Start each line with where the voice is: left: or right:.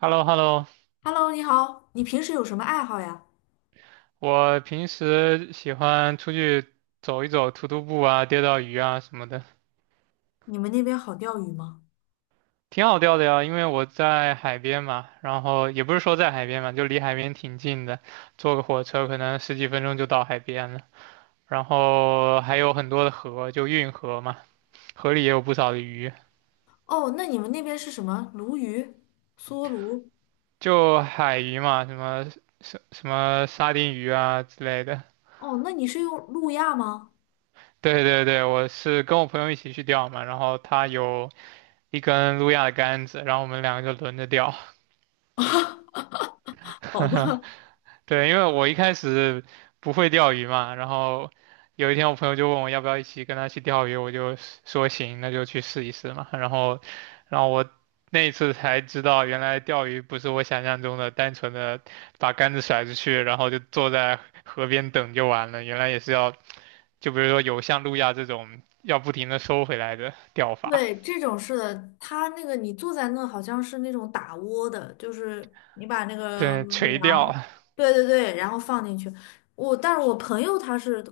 right: h e l l o h e l l o。
left: Hello，你好，你平时有什么爱好呀？
right: 我平时喜欢出去走一走，徒步啊，钓钓鱼啊什么的，
left: 你们那边好钓鱼吗？
right: 挺好钓的呀。因为我在海边嘛，然后也不是说在海边嘛，就离海边挺近的，坐个火车可能十几分钟就到海边了。然后还有很多的河，就运河嘛，河里也有不少的鱼，
left: 哦，那你们那边是什么？鲈鱼、梭鲈？
right: 就海鱼嘛，什么沙丁鱼啊之类的。
left: 哦，那你是用路亚吗？
right: 对对对，我是跟我朋友一起去钓嘛，然后他有。一根路亚的杆子，然后我们两个就轮着钓。
left: 好 的。
right: 对，因为我一开始不会钓鱼嘛，然后有一天我朋友就问我要不要一起跟他去钓鱼，我就说行，那就去试一试嘛。然后我那一次才知道，原来钓鱼不是我想象中的单纯的把杆子甩出去，然后就坐在河边等就完了，原来也是要，就比如说有像路亚这种要不停的收回来的钓 法，
left: 对，这种是的，它那个你坐在那好像是那种打窝的，就是你把那个
right: 对，垂
left: 粮，
right: 钓。
left: 对对对，然后放进去。但是我朋友他是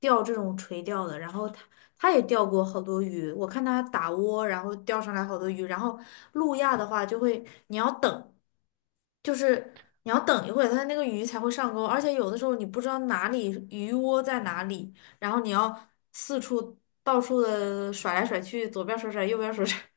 left: 钓这种垂钓的，然后他也钓过好多鱼，我看他打窝，然后钓上来好多鱼，然后路亚的话就会你要等。就是你要等一会儿，它那个鱼才会上钩，而且有的时候你不知道哪里鱼窝在哪里，然后你要四处到处的甩来甩去，左边甩甩，右边甩甩。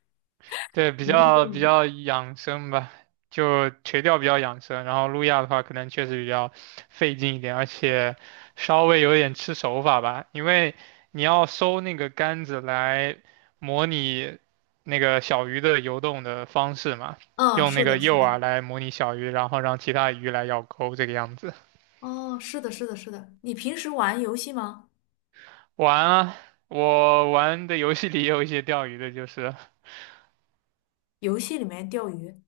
right: 对，比较养生吧，就垂钓比较养生，然后路亚的话可能确实比较费劲一点，而且稍微有点吃手法吧，因为你要收那个杆子来模拟那个小鱼的游动的方式嘛，
left: 嗯，
right: 用
left: 是
right: 那个
left: 的，是
right: 诱
left: 的。
right: 饵来模拟小鱼，然后让其他鱼来咬钩这个样子。
left: 哦，是的，是的，是的。你平时玩游戏吗？
right: 玩啊，我玩的游戏里也有一些钓鱼的，就是，
left: 游戏里面钓鱼？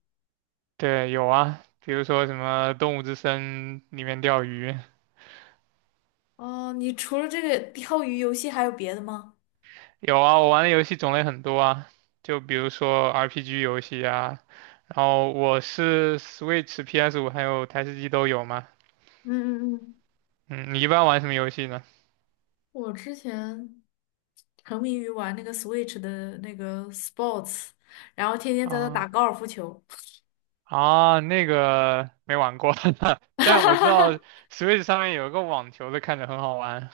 right: 对，有啊，比如说什么《动物之森》里面钓鱼。
left: 哦，你除了这个钓鱼游戏还有别的吗？
right: 有啊，我玩的游戏种类很多啊，就比如说 RPG 游戏啊，然后我是 Switch、PS5还有台式机都有嘛。
left: 嗯嗯嗯。
right: 嗯，你一般玩什么游戏呢？
left: 我之前沉迷于玩那个 Switch 的那个 Sports，然后天天在那打
right: 啊
left: 高尔夫球。
right: 啊，那个没玩过，但我知道 Switch 上面有一个网球的，看着很好玩，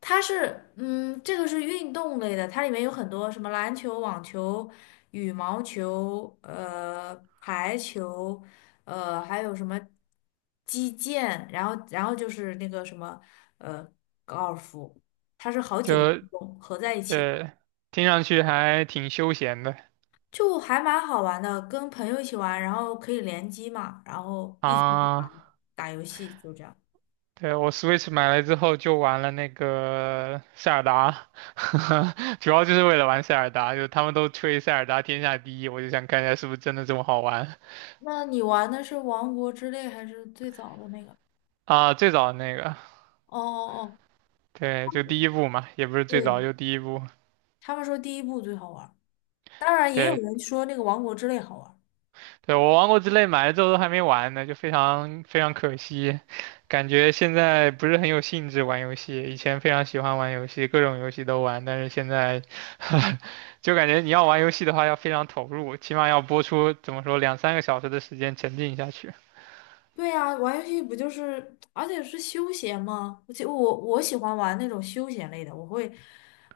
left: 它是，嗯，这个是运动类的，它里面有很多什么篮球、网球、羽毛球、排球，还有什么击剑，然后就是那个什么，呃，高尔夫，它是好几个
right: 就
left: 运动合在一起，
right: 对，听上去还挺休闲的
left: 就还蛮好玩的，跟朋友一起玩，然后可以联机嘛，然后一起打
right: 啊。
left: 打游戏，就这样。
right: 对，我 Switch 买来之后就玩了那个塞尔达，主要就是为了玩塞尔达，就他们都吹塞尔达天下第一，我就想看一下是不是真的这么好玩。
left: 那你玩的是《王国之泪》还是最早的那个？
right: 啊、最早的那个，
left: 哦哦哦。
right: 对，就第一部嘛，也不是最早，
left: 对。
right: 就第一部。
left: 他们说第一部最好玩儿，当然也有
right: 对，
left: 人说那个《王国之泪》好玩儿。
right: 对，我王国之泪买了之后都还没玩呢，就非常非常可惜，感觉现在不是很有兴致玩游戏。以前非常喜欢玩游戏，各种游戏都玩，但是现在 就感觉你要玩游戏的话要非常投入，起码要播出怎么说2、3个小时的时间沉浸下去。
left: 对呀，玩游戏不就是，而且是休闲嘛。而且我喜欢玩那种休闲类的，我会，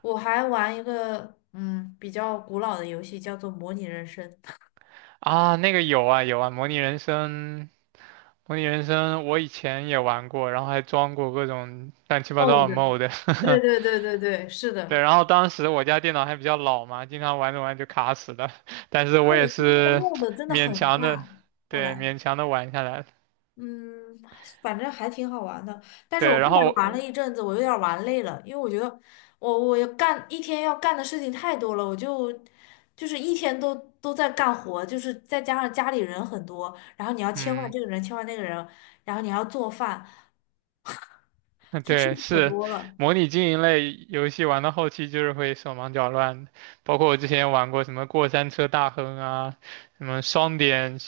left: 我还玩一个嗯比较古老的游戏，叫做模拟人生。
right: 啊，那个有啊有啊，模拟人生，模拟人生我以前也玩过，然后还装过各种乱七八
left: 哦
right: 糟的
left: 的，
right: mod。
left: 对
right: e
left: 对对对对，是
right: 对，
left: 的。
right: 然后当时我家电脑还比较老嘛，经常玩着玩着就卡死了，但是我
left: 对，
right: 也
left: 因为那个
right: 是
left: m o 真的
right: 勉
left: 很
right: 强的，
left: 大，后
right: 对，
left: 来。
right: 勉强的玩下来了。
left: 嗯，反正还挺好玩的。但是我
right: 对，
left: 后
right: 然
left: 来
right: 后
left: 玩了
right: 我
left: 一阵子，我有点儿玩累了，因为我觉得我要干一天要干的事情太多了，我就就是一天都都在干活，就是再加上家里人很多，然后你要切换
right: 嗯，
left: 这个人，切换那个人，然后你还要做饭，就吃
right: 对，
left: 的可
right: 是
left: 多了。
right: 模拟经营类游戏玩到后期就是会手忙脚乱的，包括我之前玩过什么过山车大亨啊，什么双点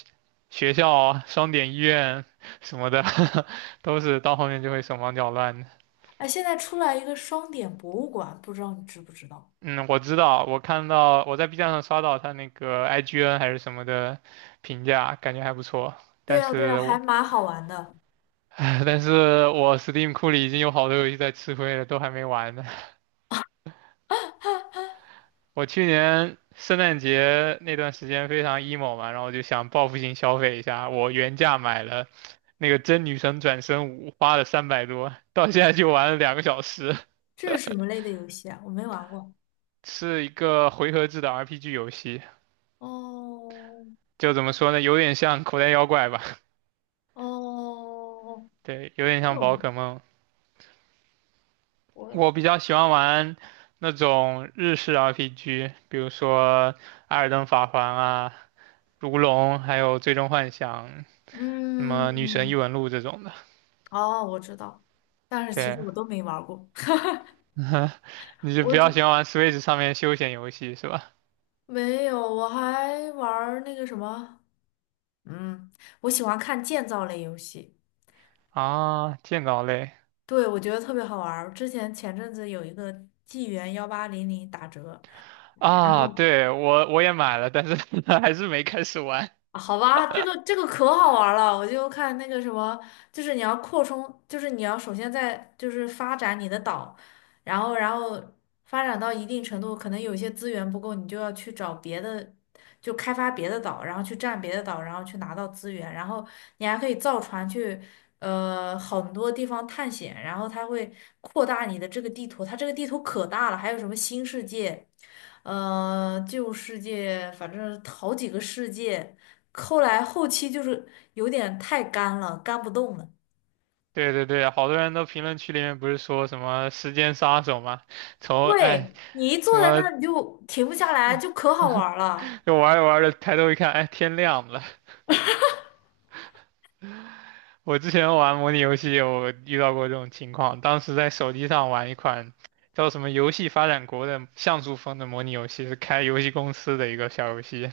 right: 学校啊、双点医院什么的，都是到后面就会手忙脚乱的。
left: 哎，现在出来一个双点博物馆，不知道你知不知道？
right: 嗯，我知道，我看到我在 B 站上刷到他那个 IGN 还是什么的评价，感觉还不错。
left: 对
right: 但
left: 呀，对呀，
right: 是
left: 还
right: 我
left: 蛮好玩的。
right: 但是我 Steam 库里已经有好多游戏在吃灰了，都还没玩呢。我去年圣诞节那段时间非常 emo 嘛，然后我就想报复性消费一下，我原价买了那个《真女神转生五》，花了300多，到现在就玩了2个小时，
left: 这是什么类的游戏啊？我没玩过。
right: 是一个回合制的 RPG 游戏，
left: 哦
right: 就怎么说呢，有点像口袋妖怪吧，
left: 哦，
right: 对，有点像宝可梦。
left: 我
right: 我比较喜欢玩那种日式 RPG，比如说《艾尔登法环》啊、《如龙》，还有《最终幻想》、什么《女神异
left: 嗯，
right: 闻录》这种的。
left: 哦，我知道，但是其实
right: 对，
left: 我都没玩儿过。
right: 你 就比
left: 我
right: 较
left: 只
right: 喜欢玩 Switch 上面休闲游戏是吧？
left: 没有，我还玩儿那个什么，嗯，我喜欢看建造类游戏。
right: 啊，建造类
left: 对，我觉得特别好玩儿。之前前阵子有一个纪元1800打折，然
right: 啊，
left: 后
right: 对，我也买了，但是 还是没开始玩。
left: 啊好吧，这个这个可好玩儿了，我就看那个什么，就是你要扩充，就是你要首先在就是发展你的岛，然后发展到一定程度，可能有些资源不够，你就要去找别的，就开发别的岛，然后去占别的岛，然后去拿到资源，然后你还可以造船去。很多地方探险，然后它会扩大你的这个地图，它这个地图可大了，还有什么新世界，旧世界，反正好几个世界。后来后期就是有点太干了，干不动了。
right: 对对对，好多人都评论区里面不是说什么时间杀手吗？哎
left: 对，你一
right: 什
left: 坐在那
right: 么
left: 儿你就停不下来，就可好玩儿了。
right: 就玩着玩着抬头一看，哎天亮了，我之前玩模拟游戏有遇到过这种情况，当时在手机上玩一款叫什么《游戏发展国》的像素风的模拟游戏，是开游戏公司的一个小游戏，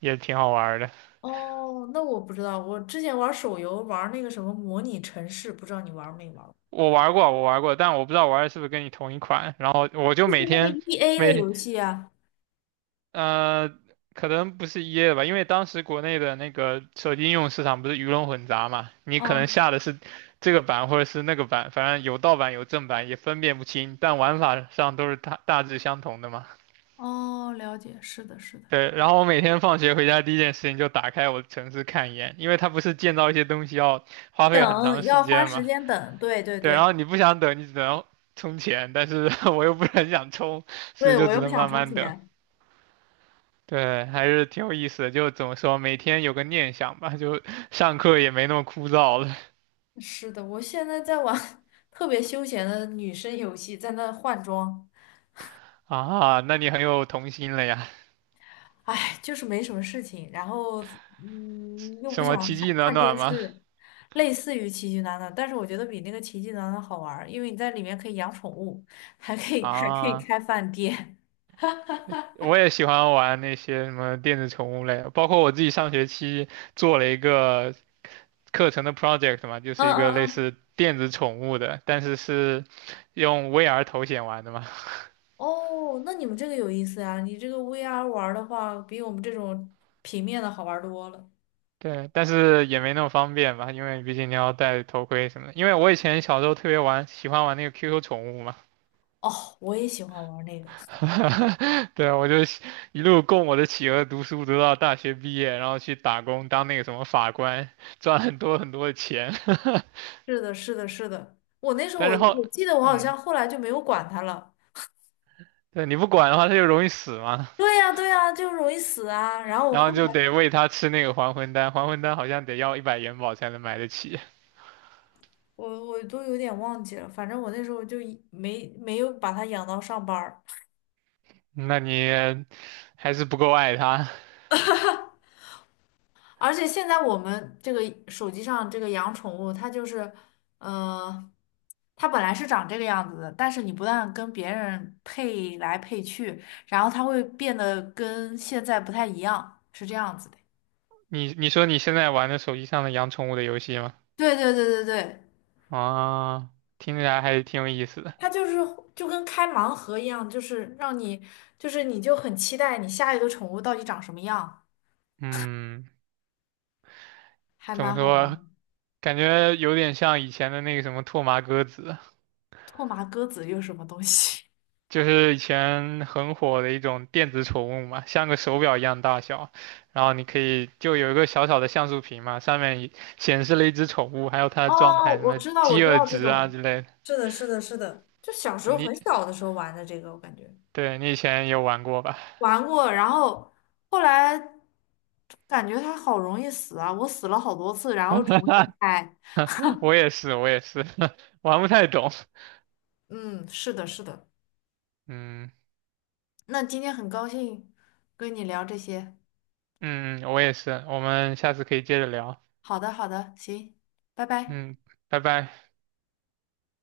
right: 也挺好玩儿的。
left: 哦，那我不知道，我之前玩手游玩那个什么模拟城市，不知道你玩没玩过？
right: 我玩过，我玩过，但我不知道玩的是不是跟你同一款。然后我就
left: 就是
right: 每
left: 那个
right: 天
left: EA 的
right: 每
left: 游戏啊。
right: 呃，可能不是一 a 的吧，因为当时国内的那个手机应用市场不是鱼龙混杂嘛，你可能
left: 嗯，
right: 下的是这个版或者是那个版，反正有盗版有正版也分辨不清，但玩法上都是大致相同的嘛。
left: 哦，了解，是的，是的。
right: 对，然后我每天放学回家第一件事情就打开我的城市看一眼，因为它不是建造一些东西要花费很
left: 等
right: 长
left: 要
right: 时
left: 花
right: 间
left: 时
right: 嘛。
left: 间等，对对
right: 对，然
left: 对。
right: 后你不想等，你只能充钱，但是 我又不是很想充，所以
left: 对
right: 就
left: 我
right: 只
left: 又不
right: 能
left: 想
right: 慢
left: 充
right: 慢等。
left: 钱。
right: 对，还是挺有意思的，就怎么说，每天有个念想吧，就上课也没那么枯燥了
left: 是的，我现在在玩 特别休闲的女生游戏，在那换装。
right: 啊。那你很有童心了呀？
left: 哎，就是没什么事情，然后嗯，又不
right: 什么
left: 想
right: 奇迹
left: 看
right: 暖
left: 看电
right: 暖吗？
left: 视。类似于奇迹暖暖，但是我觉得比那个奇迹暖暖好玩儿，因为你在里面可以养宠物，还可以 还可以
right: 啊。
left: 开饭店。
right: 我也喜欢玩那些什么电子宠物类的包括我自己上学期做了一个课程的 project 嘛，就
left: 嗯
right: 是一个类
left: 嗯嗯。
right: 似电子宠物的，但是是用 VR 头显玩的嘛。
left: 哦，那你们这个有意思啊！你这个 VR 玩儿的话，比我们这种平面的好玩儿多了。
right: 对，但是也没那么方便吧，因为毕竟你要戴头盔什么的。因为我以前小时候特别玩，喜欢玩那个 QQ 宠物嘛。
left: 哦，我也喜欢玩儿那个。
right: 对，我就一路供我的企鹅读书，读到大学毕业，然后去打工当那个什么法官，赚很多很多的钱。
left: 是的，是的，是的。我那时候
right: 但
left: 我
right: 是后，
left: 我记得我好
right: 嗯，
left: 像后来就没有管它了。
right: 对，你不管的话，它就容易死嘛，
left: 对 呀，对呀，就容易死啊。
right: 然后就得喂它吃那个还魂丹，还魂丹好像得要100元宝才能买得起，
left: 我都有点忘记了，反正我那时候就一没有把它养到上班儿。
right: 那你还是不够爱它。
left: 而且现在我们这个手机上这个养宠物，它就是，呃，它本来是长这个样子的，但是你不但跟别人配来配去，然后它会变得跟现在不太一样，是这样子的。
right: 你说你现在玩的手机上的养宠物的游戏吗？
left: 对对对对对。
right: 啊，听起来还是挺有意思的。
left: 它就是就跟开盲盒一样，就是让你就是你就很期待你下一个宠物到底长什么样，
right: 嗯，
left: 还
right: 怎么
left: 蛮好玩
right: 说？
left: 的。
right: 感觉有点像以前的那个什么拓麻歌子，
left: 拓麻鸽子又是什么东西？
right: 就是以前很火的一种电子宠物嘛，像个手表一样大小，然后你可以就有一个小小的像素屏嘛，上面一显示了一只宠物，还有它 的
left: 哦，
right: 状态，什
left: 我
right: 么
left: 知道，我
right: 饥
left: 知
right: 饿
left: 道这
right: 值啊
left: 种，
right: 之类的。
left: 是的，是的，是的，就小时候
right: 你
left: 很小的时候玩的这个，我感觉，
right: 对你以前有玩过吧？
left: 玩过，然后后来感觉它好容易死啊，我死了好多次，然后重新开。
right: 我也是，我也是，玩不太懂。
left: 嗯，是的，是的。
right: 嗯
left: 那今天很高兴跟你聊这些。
right: 嗯，嗯我也是。我们下次可以接着聊。
left: 好的，好的，行，拜拜。
right: 嗯，拜拜。